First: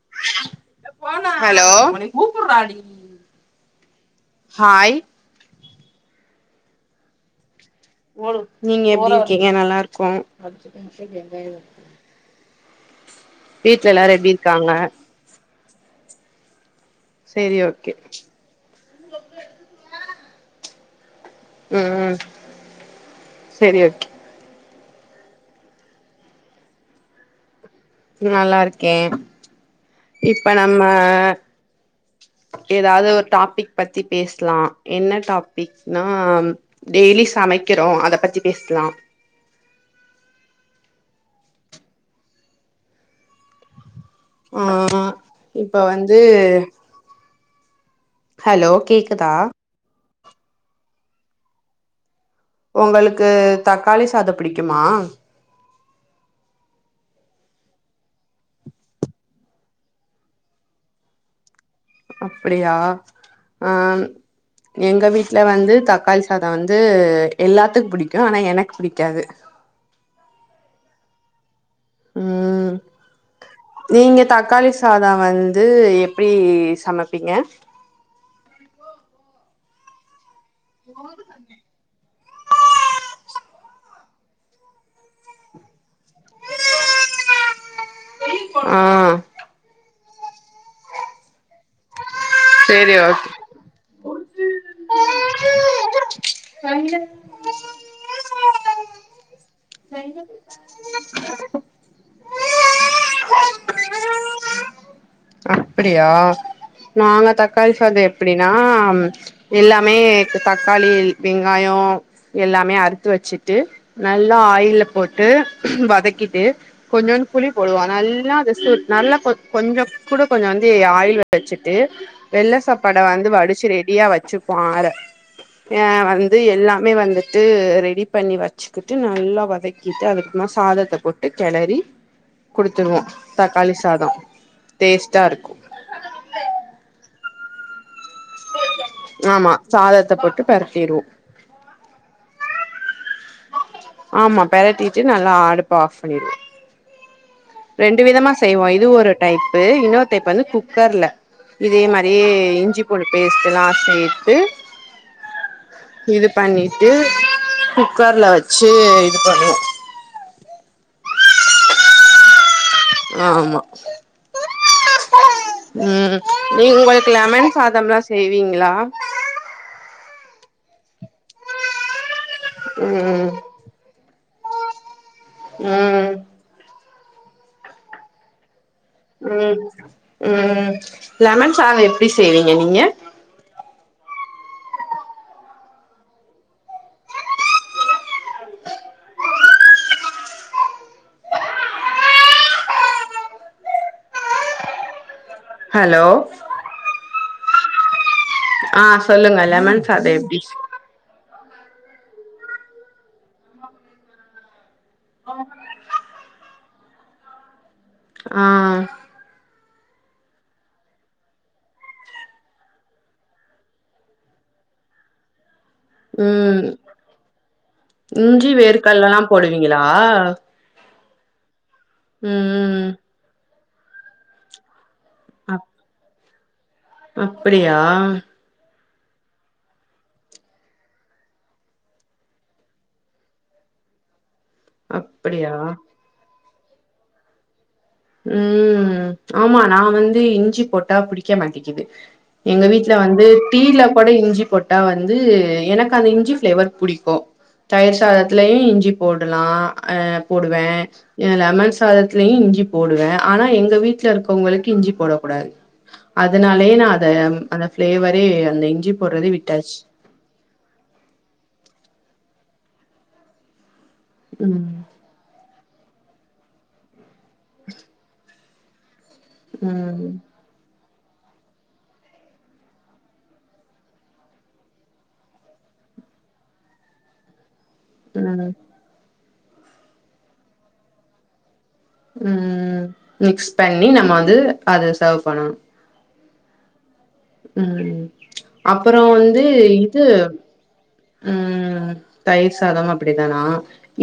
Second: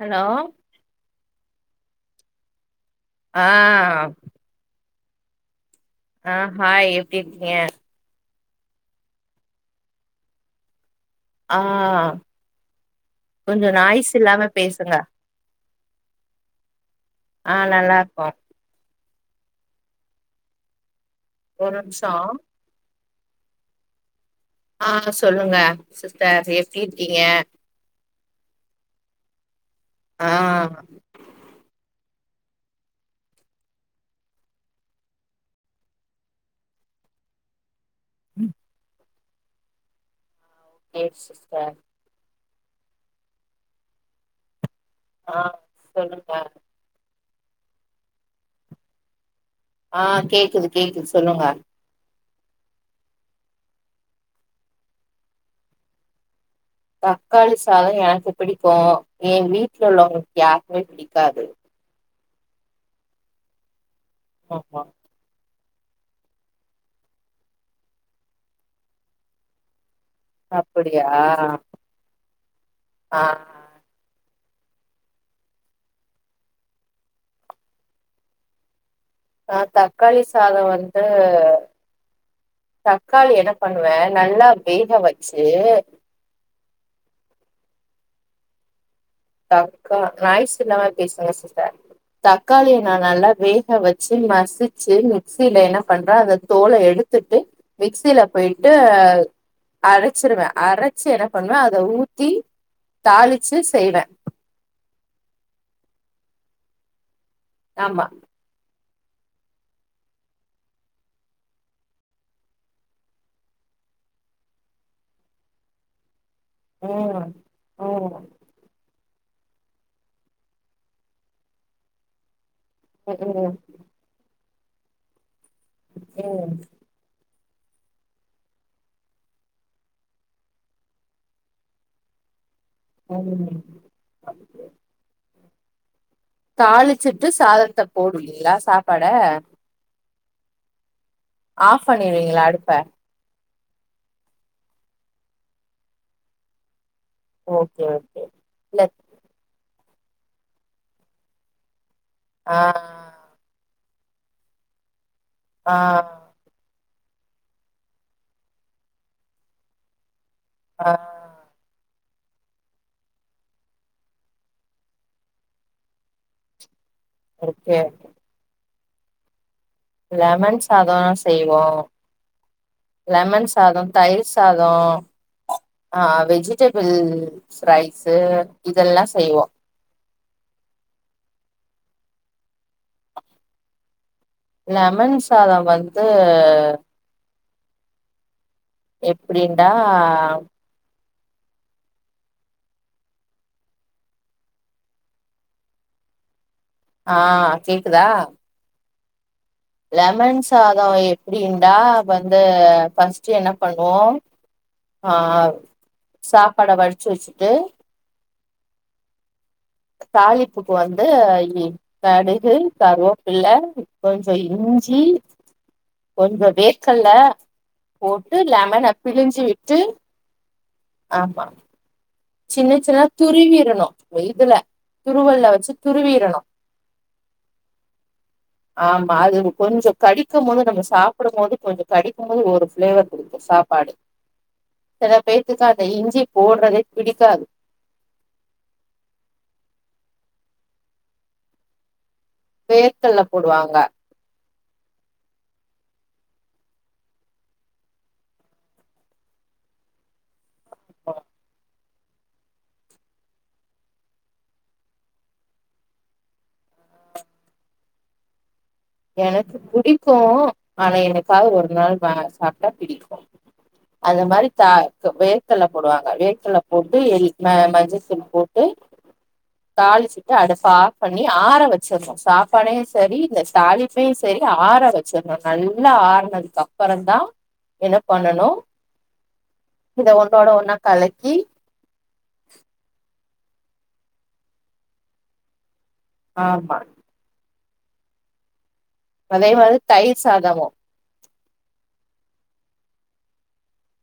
Hello hello ஆ hi ஆ hi எப்படி இருக்கீங்க நீங்க எப்டி இருக்கீங்க நல்லாருக்கோ ஆ கொஞ்சோ வீட்ல நாய்ஸ் எல்லாரும் எப்டி இல்லாம இருக்காங்க பேசுங்க ஆ செரி ஓகே நல்லாருக்கோ ஒரு நிமிஷோ ம் செரி ஓக்கே ஆ சொல்லுங்க சிஸ்டர் எப்படி இருக்கீங்க நல்லாருக்கே ஆ இப்ப நம்ம ஏதாது ஒரு டாபிக் பத்தி பேஸ்லாம் என்ன டாபிக்னா டெய்லி சமைக்கிறோ அத பத்தி பேஸ்லாம் எ சிஸ்டர் ஆ ஆ இப்போ வந்து சொல்லுங்க ஹலோ கேக்குதா ஆ கேக்குது கேக்குது சொல்லுங்க ஒங்களுக்கு தக்காளி சாதம் பிடிக்குமா தக்காளி சாதம் எனக்கு பிடிக்கும் என் வீட்ல உள்ளவங்களுக்கு யாருக்குமே பிடிக்காது அப்படியா அ ஆமா எங்க வீட்டு வீட்ல வந்து தக்காளி சாதம் வந்து எல்லாத்துக் பிடிக்கும் ஆனா எனக்கு பிடிக்காது அப்படியா ம் அ நீங்க தக்காளி சாதம் வந்து எப்டி சமப்பீங்க நா தக்காளி சாதோ வந்து தக்காளி என்ன பண்ணுவே நல்லா வேக வச்சு ஆ தக்கா நாய்ஸ் இல்லாம பேசுங்க சிஸ்டர் தக்காளிய நா சேரி நல்லா ஓகே வேக வச்சு மசிச்சு மிக்சியில என்ன பண்ற அத தோல எடுத்துட் ய் மிக்சில போயிட்டு அரச்சிருவ அரைச்சி என்ன பண்ணுவ அத ஊத்தி தாளிச்சு செய்வ அப்டியா நாங்க தக்காளி சாத ஆமா எப்டின்னா எல்லாமே தக்காளி வெங்காயோ எல்லாமே அறுத்து வச்சுட்டு நல்லா ஆயில்ல போட்டு வதக்கிட்டு கொஞ்சோண் ம் புளி போடுவா ம் நல்லா ஜஸ்ட் நல்லா கொ கொஞ்சோ கூட கொஞ்ச வந்து ஆயில் வச்சிட்டு வெள்ள சாப்பாட வந்து வடிச்சு ம் ரெடியா வச்சுப்போ ஆற ய வந்து எல்லா மே வந்துட்டு ரெடி பண்ணி வச் வச்சுக்கிட்டு நல்லா வதக்கிட்டு அதுக்குப்புறமா சாதத்த போட்டு கெலரி குடுத்துருவோம் ம் ம் தக்காளி சாதம் டேஸ்ட்டா இருக்கு தாளிச்சிட்டு சாதத்த போடுவீங்களா சாப்பாட ஆமா சாதத்த போட்டு பெரட்டிருவோ ஆஃப் பண்ணிடுவீங்களா அடுப்ப ஆமா பெரட்டிட்டு நல்லா அடுப்பு ஆஃப் பண்ணிடுவ ஓகே ரெண்டு ஓகே விதமா செய்வோ இல்ல இது ஒரு டைப்பு இன்னொரு டைப் வந்து குக்கர்ல இதே மாரியே ஆ இஞ்சி பொழு பேஸ்டெல்லா சேத்து ஆ இது பண்ணிட்டு குக்கர்ல வச்சு இது பண்ணுவோ ஆ ஆமா ம் நீங்கள் லெமன் ஓகே சாதம் எல்லா செய்வீங்களா லெமன் சாதோலா செய்வோ ம் லெமன் சாதோ தயிர் சாதோ ஆ ம் வெஜ்ஜீ வெஜிடேபுள் ரைஸு இதெல்லா செய்வோ ம் ம் லெமன் சாதோ எப்டி செய்வீங்க நீங்க லெமன் சாதோ வந்து எப்டிண்டா ஹலோ ஆ கேக்குதா ஆ சொல்லுங்க லெமன் சாதோ எப்டி லெமன் சாதோ எப்டிண்டா வந்து பர்ஸ்ட் என்ன பண்ணுவோ ஆ சாப்பாட வடிச்சு வச்சுட்டு ஆ தாளிப்புக்கு வந்து எ கடுகு கருவேப்பில்ல கொஞ்சோ இஞ்சி கொஞ்சோ ம் வேர்கல்ல போட்டு இஞ்சி லெமன வேர்கல்லலா பிழிஞ்சு விட்டு போடுவீங்களா ஆமா ம் சின்ன சின்னா தா துருவிரணு இதுல துருவல்ல வச்சு துருவிரணு அப்டியா ஆமா அது கொஞ்சோ கடிக்கு போது நம்ம சாப்பிடும் போது கொஞ்சோ கடிக்கும்போது ஒரு ஃபிளேவர் [unintelligible] சாப்பாடு [inaudible] சில அப்படியா பேத்துக்க அந்த இஞ்சி போடுறதே பிடிக்காது ம் ஆமா நா வந்து இஞ்சி போட்டா புடிக்க மாட்டேக்குது எங்க வீட்டுல வேர்க்கல்ல வந்து போடுவாங்க டீல கூட இஞ்சி போட் டா வந்து எனக்கு அந்த இஞ்சி ஃபிளேவர் பிடிக்கு தயிர் சாதத்துலயு இஞ்சி போடுலா அ போடுவே லெமன் சாதத்துலயு இஞ்சி போடுவே ஆனா எங்க வீட்ல இருக்கவங்களுக்கு இஞ்சி போடக் கூடாது அதனாலயே நா அத அந்த பிளேவரே அந்த இஞ்சி போடுறதே எனக்கு விட்டாச்சு பிடிக்கு ஆனா என்னைக்காது ஒரு நாள் சாப்ட்டா பிடிக்கு அது மாரி தா ம் வேர்க்கல்ல போடுவாங்க வேர்க்கல்ல போட்டு எ மஞ்சள் தூள் போட்டு ம் தாளிச்சிட்டு அடுப்ப ஆப் பண்ணி ஆற வச்சிருனு சாப்பாடையு செரி இந்த தாலிப்பையு செரி ஆற வச்சிருணு நல்லா ஆறுனதுக்கு அப்றோ தா என்ன பண்ணணு ம் இத ஒன்னோட ஒன்னா கலக்கி ம் மிக்ஸ் பண்ணி நம்ம வந்து அத சர்வ் பண்ணணு ஆமா ம் அப்றோ வந்து அதே மாரி இது தயிர் சாதமு ம் தயிர் சாதம் அப்டிதானா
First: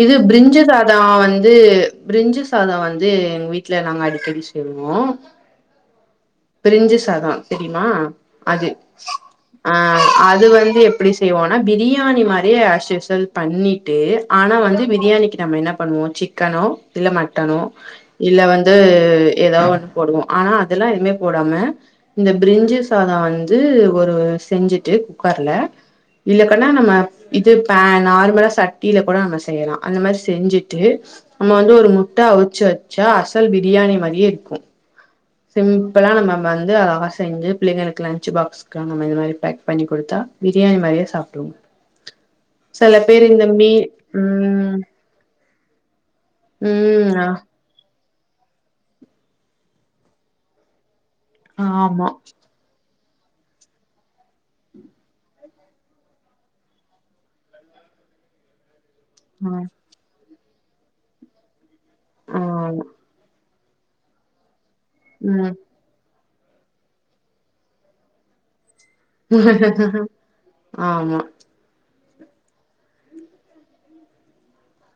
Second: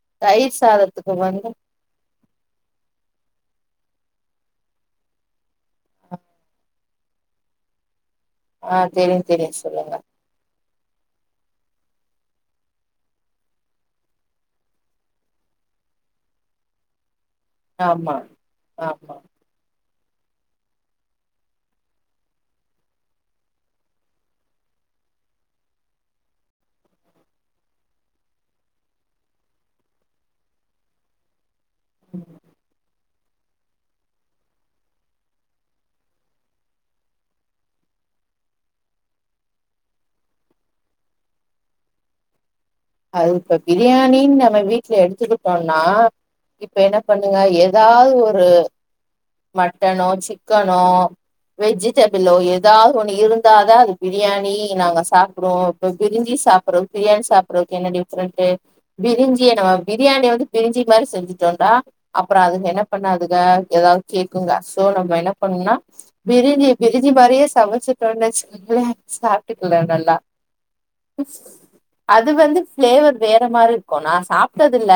இது தயிர் பிரிஞ்சு சாதோ சாதத்துக்கு வந்து பிரிஞ்சு சாதோ வந்து எங்க வீட்ல நாங்க அடிக்கடி செய்வோ பிரிஞ்சு சாதோ தெரியுமா அது ஆ தெரியு தெரியு ஆ சொல்லுங்க அது வந்து எப்டி செய்வோ ஆனா பிரியாணி மாரியே அஸ்யூசுவல் பண்ணிட்டு ஆனா வந்து பிரியாணிக்கு நம்ம என்ன பண்ணுவோ சிக்கனோ இல்ல மட்டணோ ஆமா இல்ல வந்து ஆமா ஏதாவது ஒண்ணு போடுவோ ஆனா அதெல்லா எதுவுமே போடாம இந்த பிரிஞ்சு சாதோ வந்து ஒரு செஞ்சுட்டு குக்கர்ல இல்லக்கண்ணா நம்ம இது பே நார்மலா சட்டில கூட நம்ம செய்யலா அந்த மாரி செஞ்சிட்டு நம்ம வந்து ஒரு முட்ட அவிச்சி வச்சா அசல் பிரியாணி மாதியே இருக்கு சிம்பிளா நம்ம வந்து அழகா செஞ்சி பிள்ளைங்களுக்கு லன்ச்சு பாக்ஸ் [unintelligible] இத மாரி பேக் பண்ணி குடுத்தா பிரியாணி மாரியே சாப்பிடுவாங்க அது இப்ப பிரியாணின்னு நம்ம ம் வீட்ல எடுத்துக்கிட்டோன்னா இப்ப என்ன ம் ஆ பண்ணுங்க ஏ ஏதாவது ஒரு மட்டனோ சிக்கனோ ஆமா வெஜிடபிளோ எதாவது ஒண்ணு இருந்தாதா அது பிரியாணி நாங்க சாப்பிடுவோ இப்ப பிரிஞ்சி சாப்பிடுறோ பிரியாணி சாப்ப அப்றோ அதுக்கு என்ன டிஃப்ரெண்ட் ஆ பிரிஞ்சிய நம்ம பிரியாணி வந்து பிரிஞ்சி மாரி செஞ்சிட்டோன்னா அப்றோ அதுக ஆமா என்ன பண்ணாதுக எதாவது கேக்குங்க சோ நம்ம என்ன ம் பண்ணணுன்னா பிரஞ்சி பிரஞ்சி மாரியே சமச்சிட்டோனு வெச்சுங்களே சாப்ட்டுக்குலா நல்லா ஆமா அது வந்து ஃபிளேவர் வேற மாரி இருக்கு நா சாப்ட்டது இல்ல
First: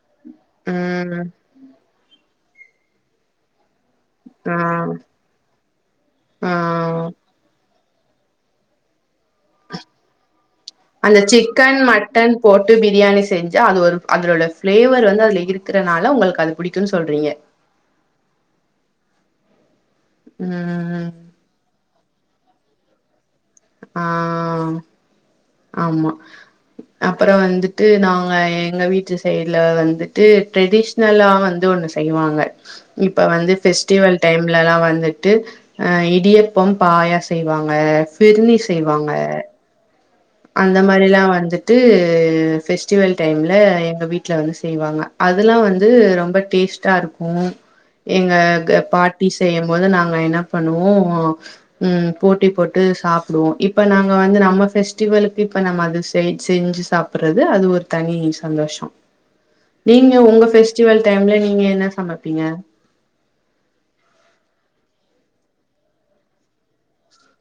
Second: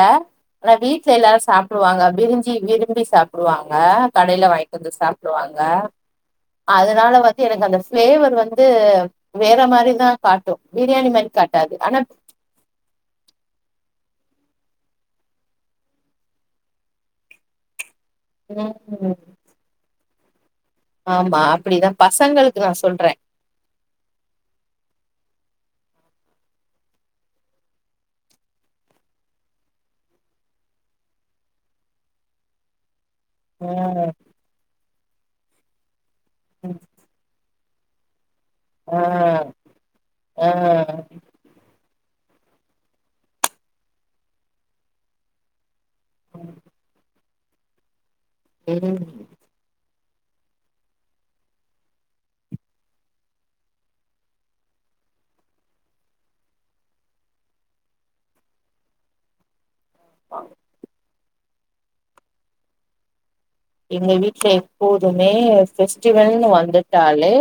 ஆனா வீட்ல ம் எல்லாரு சாப் டுவாங்க பிரிஞ்சி விரும்பி சாப்டுவாங்க கடேல ஆ வாங்கிட்டு வந்து சாப்டுவாங்க ஆ அதுனால வந்து எனக்கு அந்த ஃபிளேவர் வந்து வேற மாரிதா காட்டு பிரியாணி அந்த மாரி காட்டாது சிக்கன் ஆனா மட்டன் போட்டு பிரியாணி செஞ்சா அது ஒரு அதோட ஃபிளேவர் வந்து அதுல இருக்கறனால உங்களுக்கு அது புடிக்குன்னு சொல்றீங்க ம் ம் ம் ஆமா அப்டிதா பசங்களுக்கு நா சொல்றே ஆ ஆமா அப்பறோ வந்துட்டு நாங்க எங்க வீட்டு சைடுல வந்துட்டு ட்ரெடிஷ் நல்லா வந்து ஒண்ணு செய்வாங்க இப்ப வந்து ம் ஃபெஸ்டிவல் டைம்லல்லா வந்துட்டு ஆ இடியப்பம் ம், பாயா செய் வாங்க ஃபிரினி ஆ செய்வாங்க ஆ அந்த மாரில்லா வந்துட்டு ஃபெஸ்ட்டிவல் டைம்ல எங்க வீட்ல வந்து செய்வாங்க அதெல்லா வந்து ரொம்ப டேஸ்டா இருக்கு எங்க ம் பாட்டீஸ் செய்யம் போது நாங்க என்ன பண்ணுவோ ம் போட்டி போட்டு சாப்பிடுவோ இப்ப நாங்க வந்து நம்ம ஃபெஸ்ட் டிவல்க்கு இப்ப நம்ம அது செ செஞ்சி சாப்ட்றது அது ஒரு தனி சந்தோஷோ நீங்க உங்க ஃபெஸ்டிவல் டைம்ல நீங்க என்ன சமப்பீங்க எங்க வீட்ல எப்போதுமே ஃபெஸ்டிவல்னு வந்துட்டாலே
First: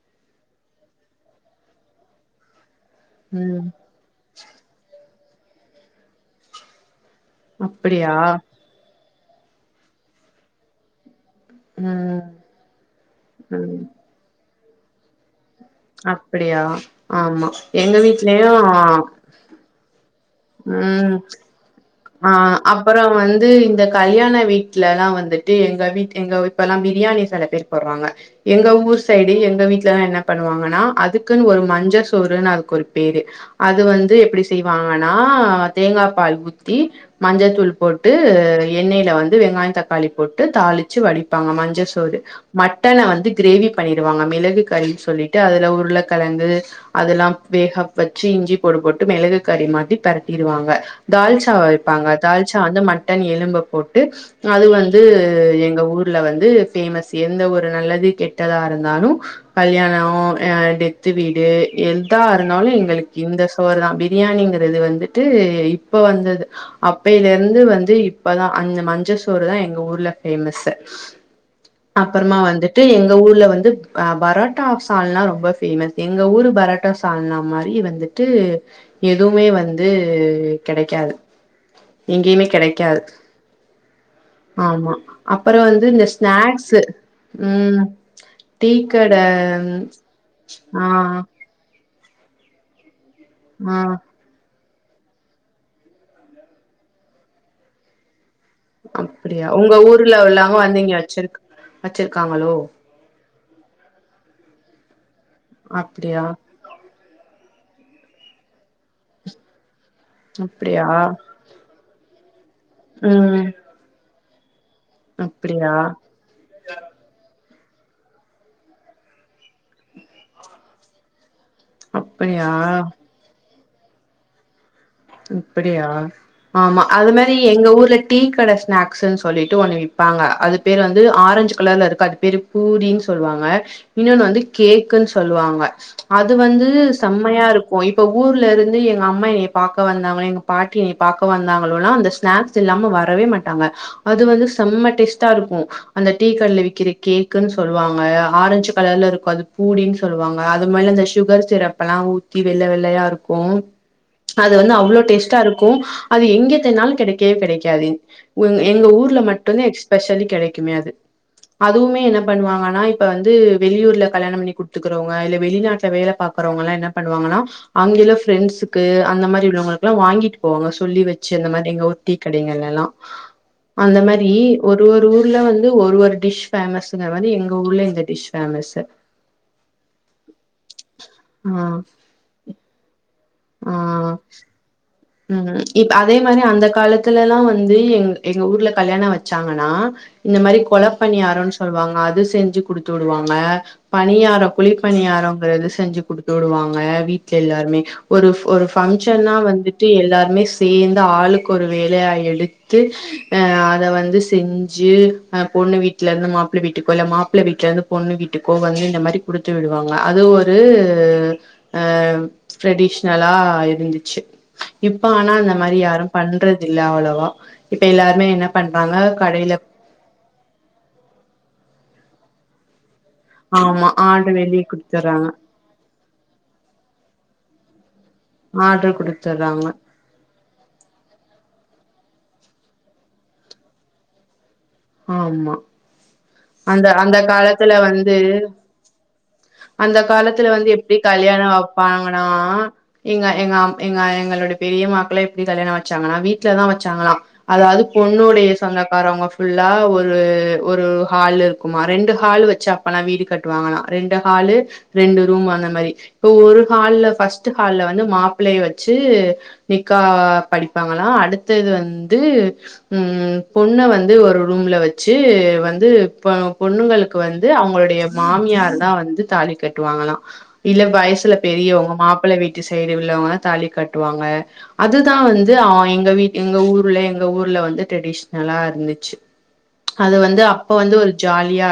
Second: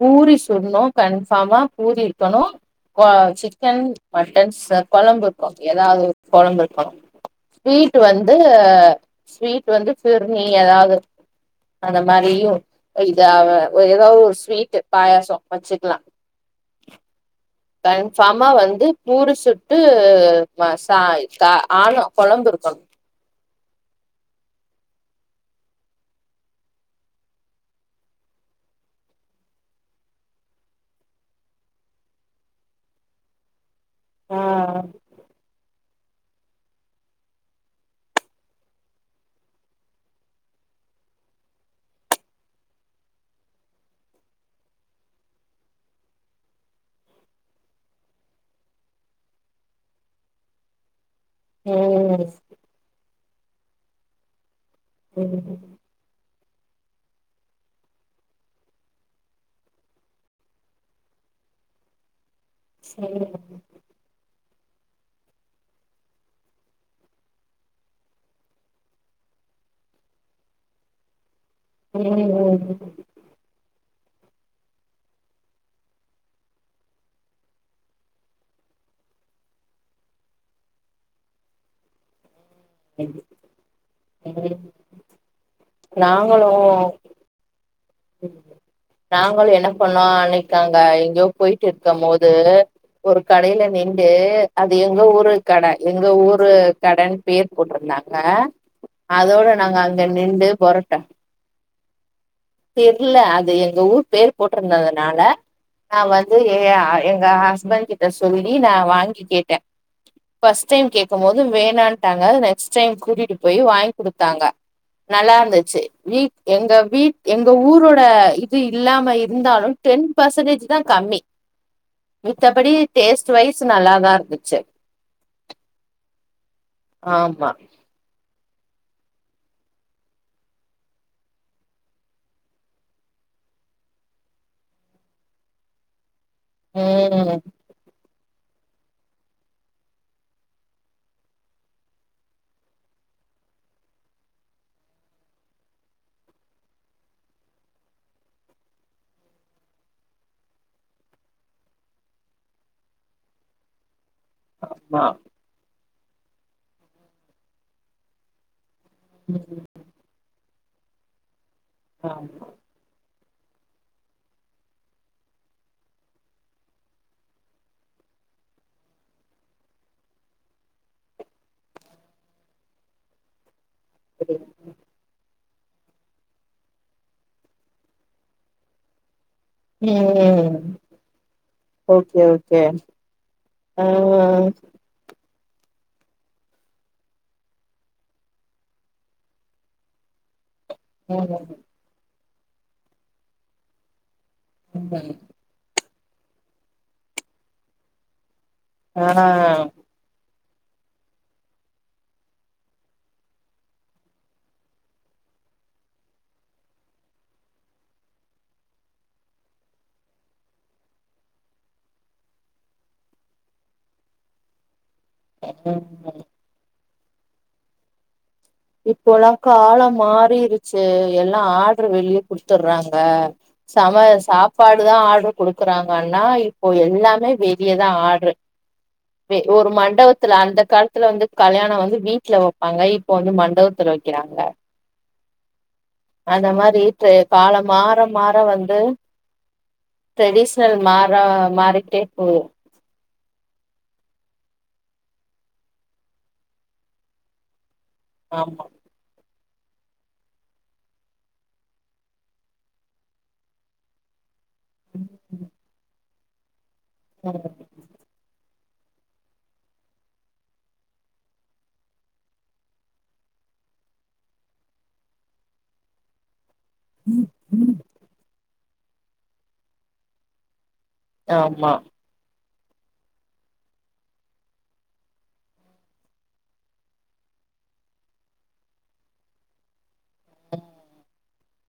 பூரி சுட்ணு கன்ஃபார்மா பூரி இருக்கனு ம் சிக்கன் மட்டன்ஸ் கொழம்பு இருக்கு ஏதாவது ஒரு கொழம்பு இருக்கனு ஸ்வீட் அப்டியா வந்து ஸ்வீட் வந்து ஃபிர்ணி ஏதாது அந்த ம் மாரியு இத ம் ஏதாவது ஒரு ஸ்வீட் பாயாசோ வச்சுக்கலா அப்படியா ஆமா எங்க வீட்லயு கன்ஃபாமா வந்து பூரி சுட்டு ம் [unintelligible] ஆ அப் இருக்கணு அப்பறோ வந்து இந்த கல்யாண வீட்ல எல்லா வந்துட்டு எங்க வீட் எங்க இப்ப எல்லா பிரியாணி செல பேர் போட்றாங்க எங்க ஊர் சைடு எங்க வீட்லல்லா என்ன பண்ணுவாங்கன்னா அதுக்குன்னு ஒரு மஞ்ச சோறுன்னு அதுக்கு ஒரு பேரு அது வந்து எப்டி ஆ செய்வாங்கன்னா தேங்காப்பால் ஊத்தி மஞ்சத்தூள் போட்டு எண்ணெயில வந்து வெங்காயோ தக்காளி போட்டு தாளிச்சி வடிப்பாங்க மஞ்ச சோறு மட்டன வந்து கிரேவி பண்ணிருவாங்க மிளகு கறின்னு சொல்லிட்டு அதுல உருளகிழங்கு அதெல்லா வேக வச்சு இஞ்சி பூண்டு போட்டு மெளகு கறி மாறி பிரட்டிருவாங்க தால்ச் [unintelligible] வெப்பாங்க ம் தால்சா வந்து மட்டன் எலும்ப போட்டு அது வந்து எங்க ஊர் ல வந்து ஃபேமஸ் எந்த ஒரு நல்லது கெட்டதா இருந்தாலு கல்யாணோ ஆ டெத்து வீடு எதா இருந்தாலு எங்களுக்கு இந்த சோறு தா பிரியாணிங்கறது வந்துட்டு இப்ப வந்தது அப்பைல இருந்து வந்து இப்பதா அந்த மஞ்ச சோறு தா எங்க ஊர்ல பேமஸ் அப்பறமா வந்துட்டு எங் உங்க ஊர்ல வந்து பரோட்டா சால்னா ரொம்ப பேமஸ் எங்க ஊரு பரோட்டா சால்னா மாரி வந்து ட்டு எதுவுமே வந்து கெடைக்காது எங்கேயுமே கெடைக்காது ஆமா அப்பறோ வந்து இந்த நாங்களு ஸ்நாக்ஸ் ம் டீ கட நாங்களு என்ன பண்ணோ அன்னைக்கு அங்க ஆ எங்கயோ போய்ட்டு இருக்கு போது ஒரு கடையில ஆ நிண்டு அது எங்க ஊரு கட எங்க ஊரு கடனு பேர் போட்டிருந்தாங்க அதோட அப்டியா உங்க நாங்க அங்க ஊர்ல நிண்டு உள்ளவங்க வந்து இங்க பொரட்டா வச்சிரு வச்சிருக்காங்களோ தெர்ல அது எங்க ஊர் பேர் போட்டிருந்ததுனால நா அப்டியா வந்து எ எங்க ஹஸ்பண்ட் கிட்ட சொல்லி நா வாங்கி கேட்ட பஸ்ட் அப்டியா டைம் கேட்குபோது ம் வேணான்ட்டாங்க நெக்ஸ்ட் டைம் கூட்டிட்டு ம் போய் வாங்கி கொடுத்தாங்க நல்லா அப்டியா இருந்துச்சு வீ எங்க வீ எங்க ஊரோட இது இல்லாம இருந்தாலு டென் பர்சன்டேஜ் தா கம்மி அப்படியா மத்தபடி டேஸ்ட் வைஸ் நல்லாதா இருந்துச்சு அப்படியா ஆமா அது மாறி ஆமா எங்க ஊர்ல டீ கட ஸ்நாக்ஸ்ன்னு சொல்லிட்டு ஒண்ணு விப்பாங்க அது பேரு வந்து ஆரஞ்ச் கலர்ல இருக்கு அது பேரு பூரின்னு சொல்லுவாங்க இன்னொன்னு வந்து கேக்குன்னு சொல்லுவாங்க அது வந்து ம் செம்மையா இருக்கு இப்ப ஊர்ல இருந்து எங்க அம்மா என்ன பாக் ப வந்தங்க எங்க பாட்டி என்ன பாக்க வந்தாங்களோல்லான அந்த ஸ்நாக்ஸ் இல்லாம வரவே மாட்டாங்க அது வந்து செம்ம டேஸ்ட்டா இருக்கு அந்த டீ கடல விக்கிற கேக்குன்னு சொல்லுவாங்க ஆரஞ்சு கலர்ல இரு அது பூரின்னு சொல்லுவாங்க அது மேல அந்த சுகர் சிரப் எல்லா ஊத்தி வெள்ள வெள்ளையா இருக்கு அது வந்து அவ்ளோ ஆமா டேஸ்ட்டா இருக்கு அது எங்க தேட்னாலு கெடைக்கவே கெடைக்காது எங்க ஊர் ம். மட்டும்தான் எஸ்பெஷல கிடைக்குமோ அது அதுவுமே என்ன ஆமா பண்ணுவாங்கன்னா இப்ப இப்ப வந்து வெளியூர்ல கல்யானோ பண்ணி குடுத்துக்கறவங்க இல்ல வெளிநாட்டுல வேல பாகறவங்கல்லா என்ன பண்ணுவாங்கன்னா அங்கே உள்ள பிரண்ட்ஸ்க்கு அந்த மாறி உள்ளவங்களுக்கெல்லாம் வாங்கிட்டு போவாங்க சொல்லி வச்சு அந்த மாதிரி எங்க ஊர் டீ கடைகள்ல எல்லா அந்த மாரி புரியுது. ஒரு ஒரு ஒரு ஊர்ல வந்து ஒரு ஒரு டிஷ் பேஃமஸ்ங்கர் மாரி எங்க ஊர்ல இந்த டிஷ் பேஃமஸ் ம் ஆ ஓகே ஓகே அ ஆ ம் இப்ப அதே மாதிரி அந்த காலத்துல்லா வந்து எங்க எங்க ஊர்ல கல்யானோ வச்சாங்கன்னா இந்த மாரி கொலப்பனியாரம்ன்னு ம் சொல்லுவாங்க அது செஞ்சு குடுத்து விடுவாங்க பணியாரம் ம். குழிப்பணியாரங்கிறது செஞ்சு குடுத்து விடுவாங்க வீட்ல எல்லாருமே ஒரு ஃப் ஒரு ஃப் ஆ பங்க்ஷன்னா வந்துட் விட்டு எல்லாருமே சேர்ந்து ஆளுக்கு ஒரு வேலையா எடுத்து அத வந்து செஞ்சு அ பொண்ணு வீட்ல இருந்து மாப்பிள வீட்டுக்கோ இல்ல மாப்பிள வீட்டுல இருந்து பொண்ணு வீட்டுக்கோ வந்து இந்த மாரி கொடு த்து விடுவாங்க அது ஒரு அ ட்ரெடிஷனலா இருந்துச்சு இப்ப ஆனா அந்த மாரி யாரு ம் பண்றது இல்ல அவ்ளவா இப்ப எல்லாருமே என்ன பண்றாங்க இப்போல்லா கடையில காலம் மாறிருச்சு எல்லா ஆடர்ரு வெளிய குடுத்துறாங்க ஆமா செம ஆர்டர் வெளிய சாப்பாடு தா குடுத்துறாங்க ஆடர் கொடுக் க்குறாங்கன்னா இப்போ எல்லாமே வெளியதா ஆட்ரு ஆர்டர் குடுத்துறாங்க ஒரு மண்டபத் த்துல அந்த காலத்துல வந்து கல்யானோ வந்து வீட்ல வப்பாங்க இப்ப வந்து மண்டபத்துல வைக்கிறாங்க ஆமா அந்த அந்த காலம் காலத்துல மாற வந்து மாற வந்து அந்த காலத்துல வந்து ட்ரெடிஷ்னல் எப்டி மாற கல்யாணம் மாறிட்டே வைப்பாங்கனா போது எங்க எங்க அம் எங்க எங்களோட பெரியமாக்களே இப்டி கல்யாணம் வச்சாங்களனா வீட்லதா வச்சாங்களா அதாவது பொண்ணுடைய ஆமா சொந்தகாரவங்க ஃபுல்லா ஒரு ஒரு ஹால் இருக்குமா ரெண்டு ஹால் வச்சு அப்பலா வீடு கட்டுவாங்கலா ரெண்டு ஹாலு ரெண்டு ரூம் அந்த மாரி இப்ப ஒரு ஹால்ல பஸ்ட் ஹால்ல வந்து மாப் பிள்ளைய வச்சு நிக்கா படிப்பாங்களா அடுத்தது வந்து உம் பொண்ண வந்து ஒரு ரூம்ல வச்சி வந்து பொ பொண்ணுங்களுக்கு வந் ந்து ம் அவங்களுடைய மாமியார் தா வந்து தாலி கட்டுவாங்கலா இல்ல வயசு சில ஆமா பெரியவங்க மாப்பிள்ள வீட்டு சைடு உள்ளவங்க தாலி காட்டுவாங்க அதுதா வந்து அவ எங்க வீட் எங்க ஊர்ல எங்க ஊர்ல வந்து ட்ரெடிஷ்னலா இருந்துச்சு அது வந்து அப்ப வந்து ஒரு ஜாலியா